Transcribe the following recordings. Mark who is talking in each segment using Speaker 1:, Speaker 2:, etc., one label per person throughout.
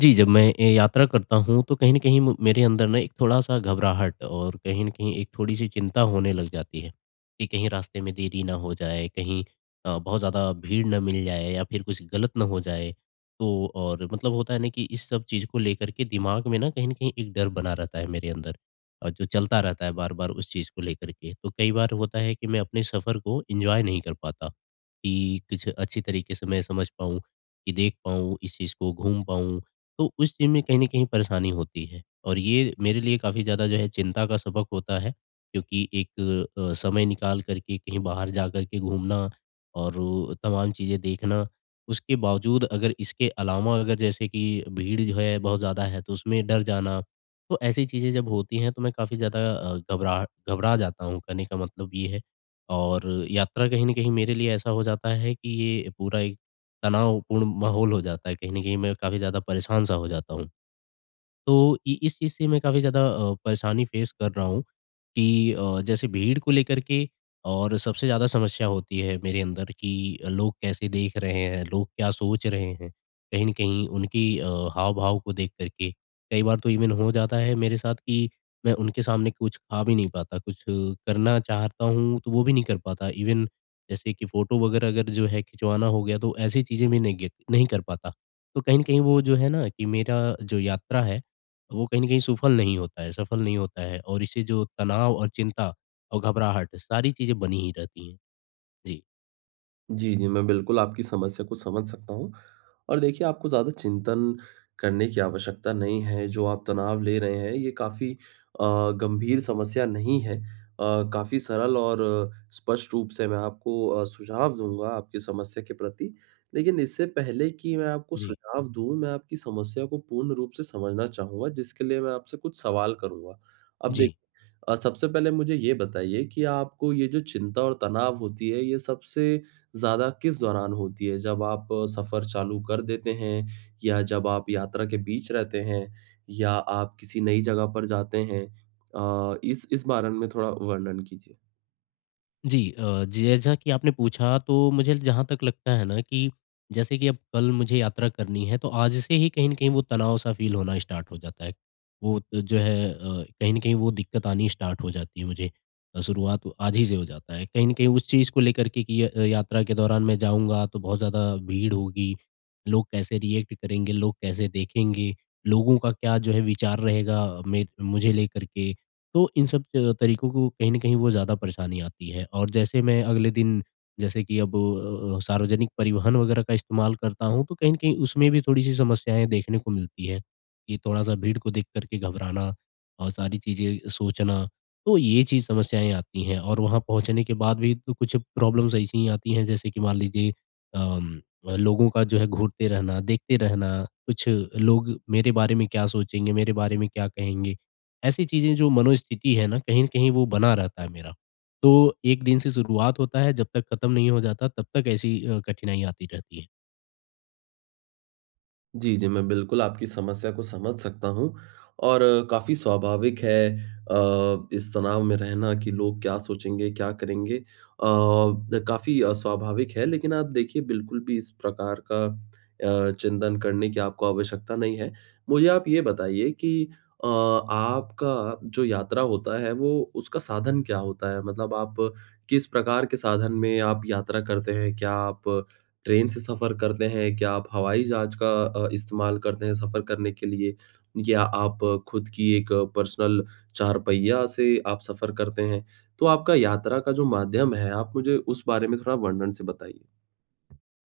Speaker 1: जी, जब मैं ए यात्रा करता हूँ, तो कहीं न कहीं म मेरे अंदर ना एक थोड़ा-सा घबराहट और कहीं न कहीं एक थोड़ी-सी चिंता होने लग जाती है। कि कहीं रास्ते में देरी ना हो जाए, कहीं अ, बहुत ज़्यादा भीड़ ना मिल जाए या फिर कुछ गलत ना हो जाए। तो और मतलब होता है ना कि इस सब चीज़ को लेकर के दिमाग में ना कहीं न कहीं एक डर बना रहता है, मेरे अंदर। और जो चलता रहता है, बार-बार उस चीज़ को लेकर के। तो कई बार होता है कि मैं अपने सफर को एन्जॉय नहीं कर पाता। कि कुछ अच्छी तरीके से मैं समझ पाऊँ, की देख पाऊँ, इस चीज़ को घूम पाऊँ, तो उस चीज़ में कहीं न कहीं परेशानी होती है। और ये मेरे लिए काफ़ी ज़्यादा जो है चिंता का सबक होता है, क्योंकि एक अ अ, समय निकाल कर के कहीं बाहर जाकर के घूमना और तमाम चीज़ें देखना। उसके बावजूद अगर इसके अलावा, अगर जैसे कि भीड़ जो है बहुत ज़्यादा है, तो उसमें डर जाना। तो ऐसी चीज़ें जब होती है, तो मैं काफ़ी ज़्यादा अ, घबराह घबरा जाता हूँ कहने का मतलब ये है। और यात्रा कहीं न कहीं मेरे लिए ऐसा हो जाता है, कि ये पूरा एक तनावपूर्ण माहौल हो जाता है। कहीं न कहीं मैं काफ़ी ज़्यादा परेशान-सा हो जाता हूँ। तो इ इस चीज़ से मैं काफ़ी ज़्यादा अ, परेशानी फेस कर रहा हूँ। की अ, जैसे भीड़ को लेकर के और सबसे ज़्यादा समस्या होती है, मेरे अंदर की अ, लोग कैसे देख रहे हैं, लोग क्या सोच रहे हैं, कहीं न कहीं उनकी अ, हाव-भाव को देख कर के, कई बार तो इवेन हो जाता है मेरे साथ कि मैं उनके सामने कुछ खा भी नहीं पाता, कुछ अ, करना चाहता हूँ, तो वो भी नहीं कर पाता। इवेन जैसे कि फोटो वगैरह अगर जो है खिंचवाना हो गया, तो ऐसी चीज़ें भी नहीं गी नहीं कर पाता। तो कहीं न कहीं वो जो है ना, कि मेरा जो यात्रा है, वो कहीं न कहीं सफल नहीं होता है सफल नहीं होता है और इससे जो तनाव और चिंता और घबराहट, सारी चीज़ें बनी ही रहती है। जी।
Speaker 2: जी, जी। मैं बिल्कुल आपकी समस्या को समझ सकता हूँ। और देखिए आपको ज़्यादा चिंतन करने की आवश्यकता नहीं है। जो आप तनाव ले रहे हैं, ये काफ़ी अ, गंभीर समस्या नहीं है। अ, काफ़ी सरल और स्पष्ट रूप से मैं आपको अ, सुझाव दूँगा, आपकी समस्या के प्रति। लेकिन इससे पहले की मैं आपको
Speaker 1: जी।
Speaker 2: सुझाव दूँ, मैं आपकी समस्या को पूर्ण रूप से समझना चाहूँगा। जिसके लिए मैं आपसे कुछ सवाल करूँगा। अब देख
Speaker 1: जी।
Speaker 2: अ, सबसे पहले मुझे ये बताइए कि आपको ये जो चिंता और तनाव होती है, ये सबसे ज़्यादा किस दौरान होती है? जब आप सफर चालू कर देते हैं? या जब आप यात्रा के बीच रहते हैं? या आप किसी नई जगह पर जाते हैं? अ, इस इस बारे में थोड़ा वर्णन कीजिए।
Speaker 1: जी। अ, जी, जैसा की आपने पूछा तो मुझे जहाँ तक लगता है ना, कि जैसे कि अब कल मुझे यात्रा करनी है, तो आज से ही कहीं न कहीं वो तनाव-सा फ़ील होना स्टार्ट हो जाता है। वो तो, जो है, अ, कहीं न कहीं वो दिक्क़त आनी स्टार्ट हो जाती है मुझे। शुरुआत आज ही से हो जाता है। कहीं न कहीं उस चीज़ को लेकर के की य अ, यात्रा के दौरान मैं जाऊँगा तो बहुत ज़्यादा भीड़ होगी। लोग कैसे रिएक्ट करेंगे। लोग कैसे देखेंगे, लोगों का क्या जो है विचार रहेगा अ, में मुझे लेकर के, तो इन सब अ, तरीकों को कहीं न कहीं वो ज़्यादा परेशानी आती है। और जैसे मैं अगले दिन जैसे कि अब अ अ अ, सार्वजनिक परिवहन वगैरह का इस्तेमाल करता हूँ, तो कहीं न कहीं उसमें भी थोड़ी-सी समस्याएँ देखने को मिलती है। कि थोड़ा-सा भीड़ को देख कर के घबराना और सारी चीज़ें सोचना। तो ये चीज़ समस्याएँ आती हैं, और वहाँ पहुँचने के बाद भी तो कुछ प्रॉब्लम्स ऐसी ही आती हैं, जैसे कि मान लीजिए अम, लोगों का जो है घूरते रहना, देखते रहना, कुछ लोग मेरे बारे में क्या सोचेंगे, मेरे बारे में क्या कहेंगे। ऐसी चीज़ें जो मनोस्थिति है ना, कहीं न कहीं वो बना रहता है मेरा। तो 1 दिन से शुरुआत होता है, जब तक खत्म नहीं हो जाता, तब तक ऐसी ही कठिनाई अ, आती रहती है।
Speaker 2: जी, जी, मैं बिल्कुल आपकी समस्या को समझ सकता हूँ, और काफ़ी स्वाभाविक है अ, इस तनाव में रहना कि लोग क्या सोचेंगे, क्या करेंगे। अ, काफ़ी अ, स्वाभाविक है, लेकिन आप देखिए बिल्कुल भी इस प्रकार का अ, चिंतन करने की आपको आवश्यकता नहीं है। मुझे आप ये बताइए कि अ आपका जो यात्रा होता है, वो उसका साधन क्या होता है? मतलब आप किस प्रकार के साधन में आप यात्रा करते हैं? क्या आप ट्रेन से सफ़र करते हैं? क्या आप हवाई जहाज़ का अ, इस्तेमाल करते हैं, सफ़र करने के लिए? या आप खुद की एक पर्सनल चार-पहिया से आप सफ़र करते हैं? तो आपका यात्रा का जो माध्यम है, आप मुझे उस बारे में थोड़ा वर्णन से बताइए।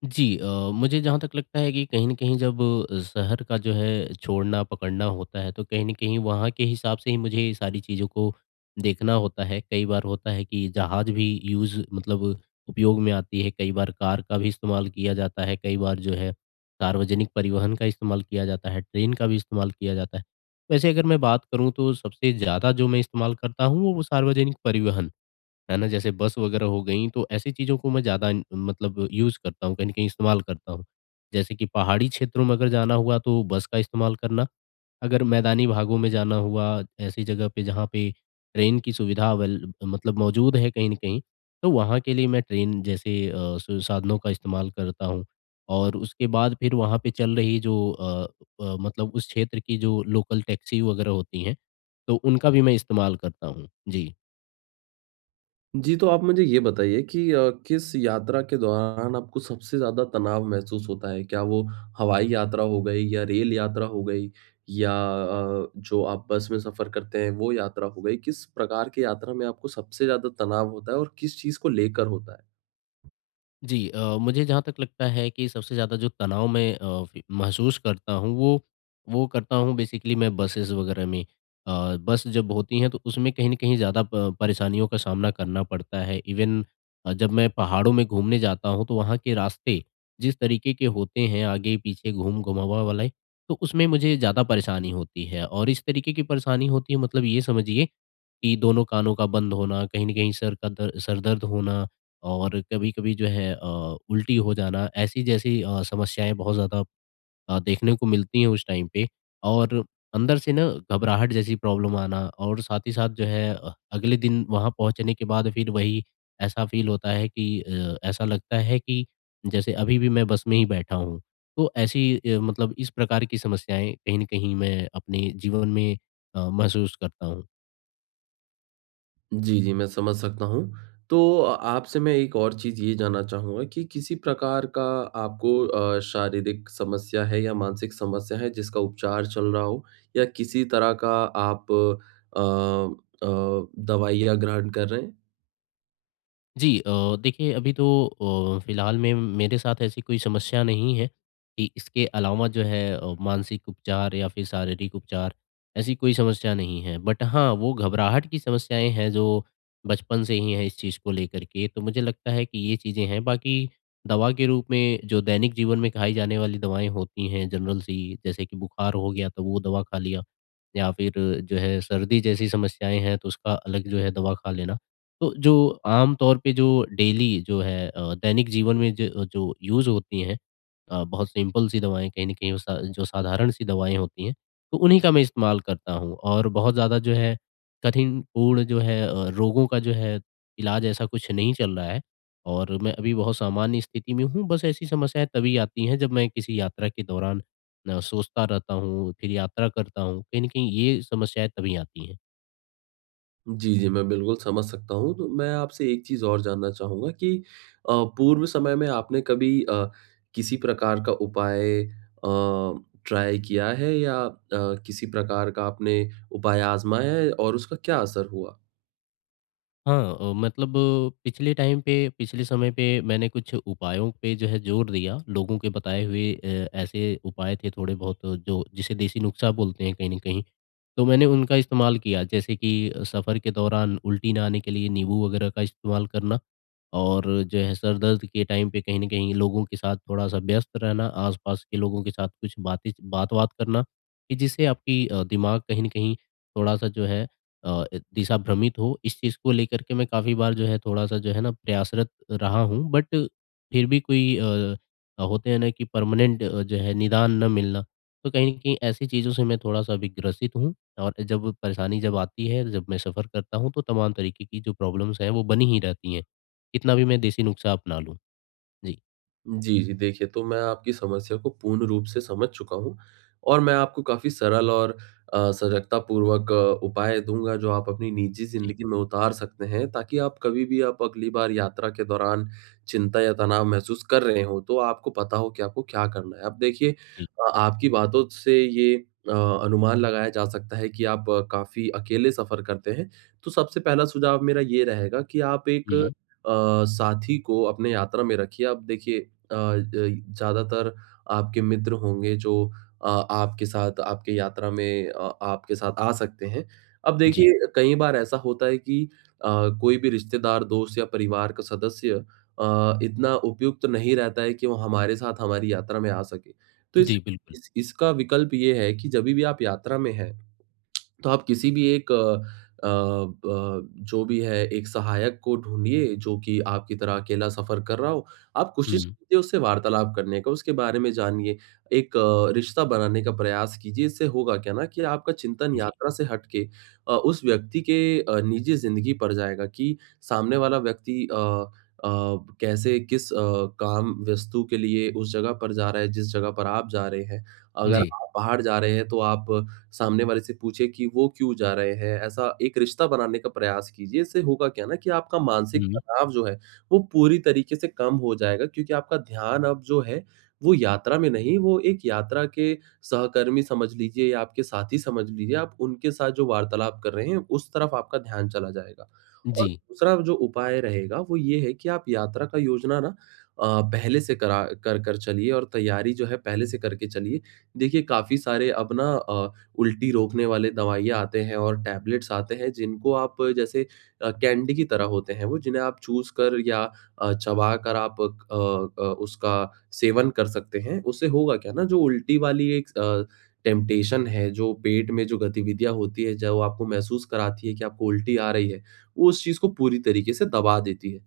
Speaker 1: जी अ, मुझे जहाँ तक लगता है कि कहीं न कहीं जब शहर का जो है, छोड़ना-पकड़ना होता है, तो कहीं न कहीं वहाँ के हिसाब से ही मुझे ये सारी चीज़ों को देखना होता है। कई बार होता है, कि जहाज़ भी यूज़ मतलब उपयोग में आती है, कई बार कार का भी इस्तेमाल किया जाता है। कई बार जो है सार्वजनिक परिवहन का इस्तेमाल किया जाता है, ट्रेन का भी इस्तेमाल किया जाता है। वैसे अगर मैं बात करूँ तो सबसे ज़्यादा जो मैं इस्तेमाल करता हूँ, वो सार्वजनिक परिवहन, है ना? जैसे बस वगैरह हो गई तो ऐसी चीज़ों को मैं ज़्यादा मतलब यूज़ करता हूँ, कहीं न कहीं इस्तेमाल करता हूँ। जैसे कि पहाड़ी क्षेत्रों में अगर जाना हुआ, तो बस का इस्तेमाल करना, अगर मैदानी भागों में जाना हुआ, ऐसी जगह पे जहाँ पे ट्रेन की सुविधा अवेल मतलब मौजूद है, कहीं न कहीं तो वहाँ के लिए मैं ट्रेन जैसे अ, स साधनों का इस्तेमाल करता हूँ, और उसके बाद फिर वहाँ पे चल रही जो अ अ, मतलब उस क्षेत्र की जो लोकल टैक्सी वगैरह होती हैं, तो उनका भी मैं इस्तेमाल करता हूँ। जी।
Speaker 2: जी, तो आप मुझे ये बताइए कि अ, किस यात्रा के दौरान आपको सबसे ज़्यादा तनाव महसूस होता है? क्या वो हवाई यात्रा हो गई या रेल यात्रा हो गई, या अ, जो आप बस में सफ़र करते हैं, वो यात्रा हो गई? किस प्रकार की यात्रा में आपको सबसे ज़्यादा तनाव होता है और किस चीज़ को लेकर होता है?
Speaker 1: जी। अ, मुझे जहाँ तक लगता है कि सबसे ज़्यादा जो तनाव मैं अ, फी महसूस करता हूँ, वो वो करता हूँ बेसिकली मैं बसेज़ वगैरह में। अ, बस जब होती हैं, तो उसमें कहीं न कहीं ज़्यादा प परेशानियों का सामना करना पड़ता है। इवेन अ, जब मैं पहाड़ों में घूमने जाता हूँ, तो वहाँ के रास्ते जिस तरीके के होते हैं, आगे-पीछे घूम-घूमवा वाले। तो, उसमें मुझे ज़्यादा परेशानी होती है और इस तरीके की परेशानी होती है, मतलब ये समझिए, कि दोनों कानों का बंद होना, कहीं न कहीं सर का दर्द सर दर्द होना और कभी-कभी जो है अ, उल्टी हो जाना, ऐसी जैसी अ, समस्याएंँ बहुत ज़्यादा अ, देखने को मिलती है उस टाइम पे। और अंदर से ना घबराहट जैसी प्रॉब्लम आना और साथ ही साथ जो है अ, अगले दिन वहाँ पहुँचने के बाद फिर वही ऐसा फ़ील होता है कि अ, ऐसा लगता है कि, जैसे अभी भी मैं बस में ही बैठा हूँ। तो ऐसी अ, मतलब इस प्रकार की समस्याएँ कहीं न कहीं मैं अपने जीवन में अ, महसूस करता हूँ।
Speaker 2: जी, जी। मैं समझ सकता हूँ। तो, अ, आपसे मैं एक और चीज़ ये जानना चाहूँगा, कि किसी प्रकार का आपको अ, शारीरिक समस्या है या मानसिक समस्या है, जिसका उपचार चल रहा हो या किसी तरह का आप अ अ, दवाइयाँ ग्रहण कर रहे हैं?
Speaker 1: जी। अ, देखिए, अभी तो अ, फिलहाल में मेरे साथ ऐसी कोई समस्या नहीं है, कि इसके अलावा जो है अ, मानसिक उपचार या फिर शारीरिक उपचार ऐसी कोई समस्या नहीं है। बट हाँ, वो घबराहट की समस्याएँ हैं जो, बचपन से ही हैं इस चीज़ को लेकर के। तो मुझे लगता है, कि ये चीज़ें हैं। बाकी दवा के रूप में जो दैनिक जीवन में खाई जाने वाली दवाएँ होती हैं, जनरल सी, जैसे कि बुखार हो गया, तो वो दवा खा लिया। या फिर जो है, सर्दी जैसी समस्याएँ हैं, तो उसका अलग जो है दवा खा लेना। तो जो आम तौर पे जो डेली जो है अ, दैनिक जीवन में ज जो यूज़ होती हैं अ, बहुत सिंपल सी दवाएँ कहीं न कहीं वो सा जो साधारण सी दवाएँ होती हैं, तो उन्हीं का मैं इस्तेमाल करता हूँ। और बहुत ज़्यादा जो है, कठिनपूर्ण जो है अ, रोगों का जो है, इलाज ऐसा कुछ नहीं चल रहा है और मैं अभी बहुत सामान्य स्थिति में हूँ। बस ऐसी समस्याएँ तभी आती है, जब मैं किसी यात्रा के दौरान सोचता रहता हूँ, फिर यात्रा करता हूँ, कहीं न कहीं ये समस्याएँ तभी आती हैं।
Speaker 2: जी, जी, मैं बिल्कुल समझ सकता हूँ। तो मैं आपसे एक चीज़ और जानना चाहूँगा कि अ, पूर्व समय में आपने कभी अ, किसी प्रकार का उपाय अ, ट्राई किया है या अ, किसी प्रकार का आपने उपाय आज़माया है और उसका क्या असर हुआ?
Speaker 1: हाँ अ, मतलब पिछले टाइम पे, पिछले समय पे मैंने कुछ उपायों पे जो है ज़ोर दिया लोगों के बताए हुए अ, ऐसे उपाय थे थोड़े बहुत जो जिसे देसी नुस्ख़ा बोलते हैं कहीं न कहीं तो मैंने उनका इस्तेमाल किया। जैसे की सफ़र के दौरान उल्टी ना आने के लिए नींबू वग़ैरह का इस्तेमाल करना और जो है सर दर्द के टाइम पे कहीं न कहीं लोगों के साथ थोड़ा-सा व्यस्त रहना, आस-पास के लोगों के साथ कुछ बातें च बात-वात करना, कि जिससे आपकी अ, दिमाग कहीं न कहीं थोड़ा-सा जो है अ, दिशा भ्रमित हो इस चीज़ को लेकर के मैं काफ़ी बार जो है थोड़ा-सा जो है ना प्रयासरत रहा हूँ। बट फिर भी कोई अ, होते हैं ना कि परमानेंट अ, जो है निदान ना मिलना। तो कहीं न कहीं ऐसी चीज़ों से मैं थोड़ा-सा अभी ग्रसित हूँ। और जब परेशानी जब आती है, जब मैं सफ़र करता हूँ तो तमाम तरीक़े की जो प्रॉब्लम्स हैं वो बनी ही रहती हैं, कितना भी मैं देसी नुस्ख़ा अपना लूँ। जी।
Speaker 2: जी, जी। देखिए तो मैं आपकी समस्या को पूर्ण रूप से समझ चुका हूँ। और मैं आपको काफ़ी सरल और अ, सजगतापूर्वक उपाय दूँगा जो आप अपनी निजी
Speaker 1: जी।
Speaker 2: ज़िन्दगी में उतार सकते हैं ताकि आप कभी भी आप अगली बार यात्रा के दौरान चिंता या तनाव महसूस कर रहे हों तो आपको पता हो कि आपको क्या करना है। अब देखिए
Speaker 1: जी।
Speaker 2: अ, आपकी बातों से ये अ, अनुमान लगाया जा सकता है कि आप काफ़ी अकेले सफ़र करते हैं। तो सबसे पहला सुझाव मेरा ये रहेगा कि आप एक अ,
Speaker 1: हुँ।
Speaker 2: साथी को अपने यात्रा में रखिए अब देखिए अ, ज ज़्यादातर आपके मित्र होंगे जो अ, आपके साथ आपके यात्रा में अ, आपके साथ आ सकते हैं। अब
Speaker 1: जी।
Speaker 2: देखिए कई बार ऐसा होता है कि अ, कोई भी रिश्तेदार, दोस्त या परिवार का सदस्य अ, इतना उपयुक्त नहीं रहता है कि वो हमारे साथ हमारी यात्रा में आ सके। तो इस
Speaker 1: जी, बिल्कुल।
Speaker 2: इस इसका विकल्प ये है कि जभी भी आप यात्रा में हैं तो आप किसी भी एक अ अ, ब जो भी है एक सहायक को ढूँढिए जो की आपकी तरह अकेला सफ़र कर रहा हो। आप कोशिश
Speaker 1: हुँ।
Speaker 2: कीजिए उससे वार्तालाप करने का, उसके बारे में जानिए। एक अ, रिश्ता बनाने का प्रयास कीजिए इससे होगा क्या ना कि आपका चिंतन
Speaker 1: जी।
Speaker 2: यात्रा से हट के अ, उस व्यक्ति के अ, निजी जिंदगी पर जाएगा कि सामने वाला व्यक्ति अ अ, कैसे किस अ, काम वस्तु के लिए उस जगह पर जा रहा है, जिस जगह पर आप जा रहे हैं, अगर
Speaker 1: जी।
Speaker 2: आप बाहर जा रहे हैं तो आप सामने वाले से पूछें कि वो क्यों जा रहे हैं? ऐसा एक रिश्ता बनाने का प्रयास कीजिए इससे होगा क्या ना कि आपका मानसिक
Speaker 1: हुँ।
Speaker 2: तनाव जो है वो पूरी तरीके से कम हो जाएगा क्योंकि आपका ध्यान अब जो है, वो यात्रा में नहीं, वो एक यात्रा के सहकर्मी समझ लीजिए या आपके साथी समझ लीजिए, आप उनके साथ जो वार्तालाप कर रहे हैं, उस तरफ आपका ध्यान चला जाएगा। और
Speaker 1: जी।
Speaker 2: दूसरा जो उपाय रहेगा वो ये है कि आप यात्रा का योजना ना अ, पहले से करा कर कर चलिए और तैयारी जो है पहले से करके चलिए। देखिए काफ़ी सारे अब अपना अ, उल्टी रोकने वाले दवाइयाँ आते हैं और टेबलेट्स आते हैं जिनको आप जैसे अ, कैंडी की तरह होते हैं वो जिन्हें आप चूसकर या अ, चबाकर आप अ अ, उसका सेवन कर सकते हैं। उससे होगा क्या ना जो उल्टी वाली एक अ, टेम्पटेशन है, जो पेट में जो गतिविधियाँ होती हैं, चाहे वो आपको महसूस कराती हैं कि आपको उल्टी आ रही है, वो उस चीज़ को पूरी तरीके से दबा देती है।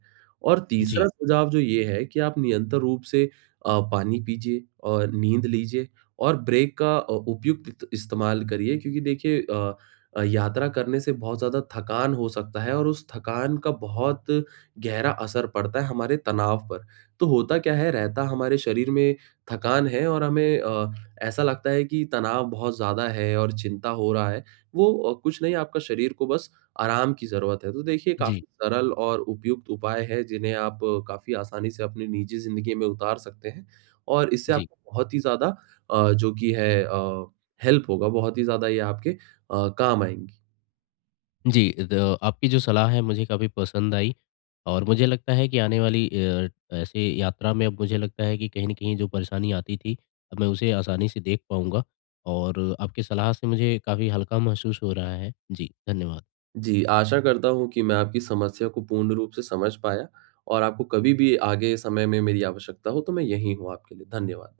Speaker 2: और तीसरा
Speaker 1: जी।
Speaker 2: सुझाव जो ये है कि आप निरंतर रूप से अ, पानी पीजिए अ, नींद लीजिए, और ब्रेक का अ, उपयुक्त इस्तेमाल करिए, क्योंकि देखिए अ अ, यात्रा करने से बहुत ज़्यादा थकान हो सकता है और उस थकान का बहुत गहरा असर पड़ता है हमारे तनाव पर। तो होता क्या है, रहता हमारे शरीर में थकान है और हमें अ, ऐसा लगता है कि तनाव बहुत ज़्यादा है और चिंता हो रहा है। वो अ, कुछ नहीं आपका शरीर को बस आराम की ज़रूरत है। तो देखिए
Speaker 1: जी।
Speaker 2: काफ़ी सरल और उपयुक्त उपाय है जिन्हें आप काफ़ी आसानी से अपनी निजी ज़िन्दगी में उतार सकते हैं। और इससे
Speaker 1: जी।
Speaker 2: आपको बहुत ही ज़्यादा अ, जो कि है अ, हेल्प होगा। बहुत ही ज़्यादा ये आपके अ, काम आएँगी।
Speaker 1: जी। ज आपकी जो सलाह है मुझे काफ़ी पसंद आई। और मुझे लगता है कि आने वाली अ, ऐसे यात्रा में अब मुझे लगता है कि कहीं न कहीं जो परेशानी आती थी अब मैं उसे आसानी से देख पाऊँगा। और आपकी सलाह से मुझे काफ़ी हल्का महसूस हो रहा है। जी, धन्यवाद।
Speaker 2: जी। आशा करता हूँ कि मैं आपकी समस्या को पूर्ण रूप से समझ पाया। और आपको कभी भी आगे समय में मेरी आवश्यकता हो तो मैं यहीं हूँ आपके लिए। धन्यवाद।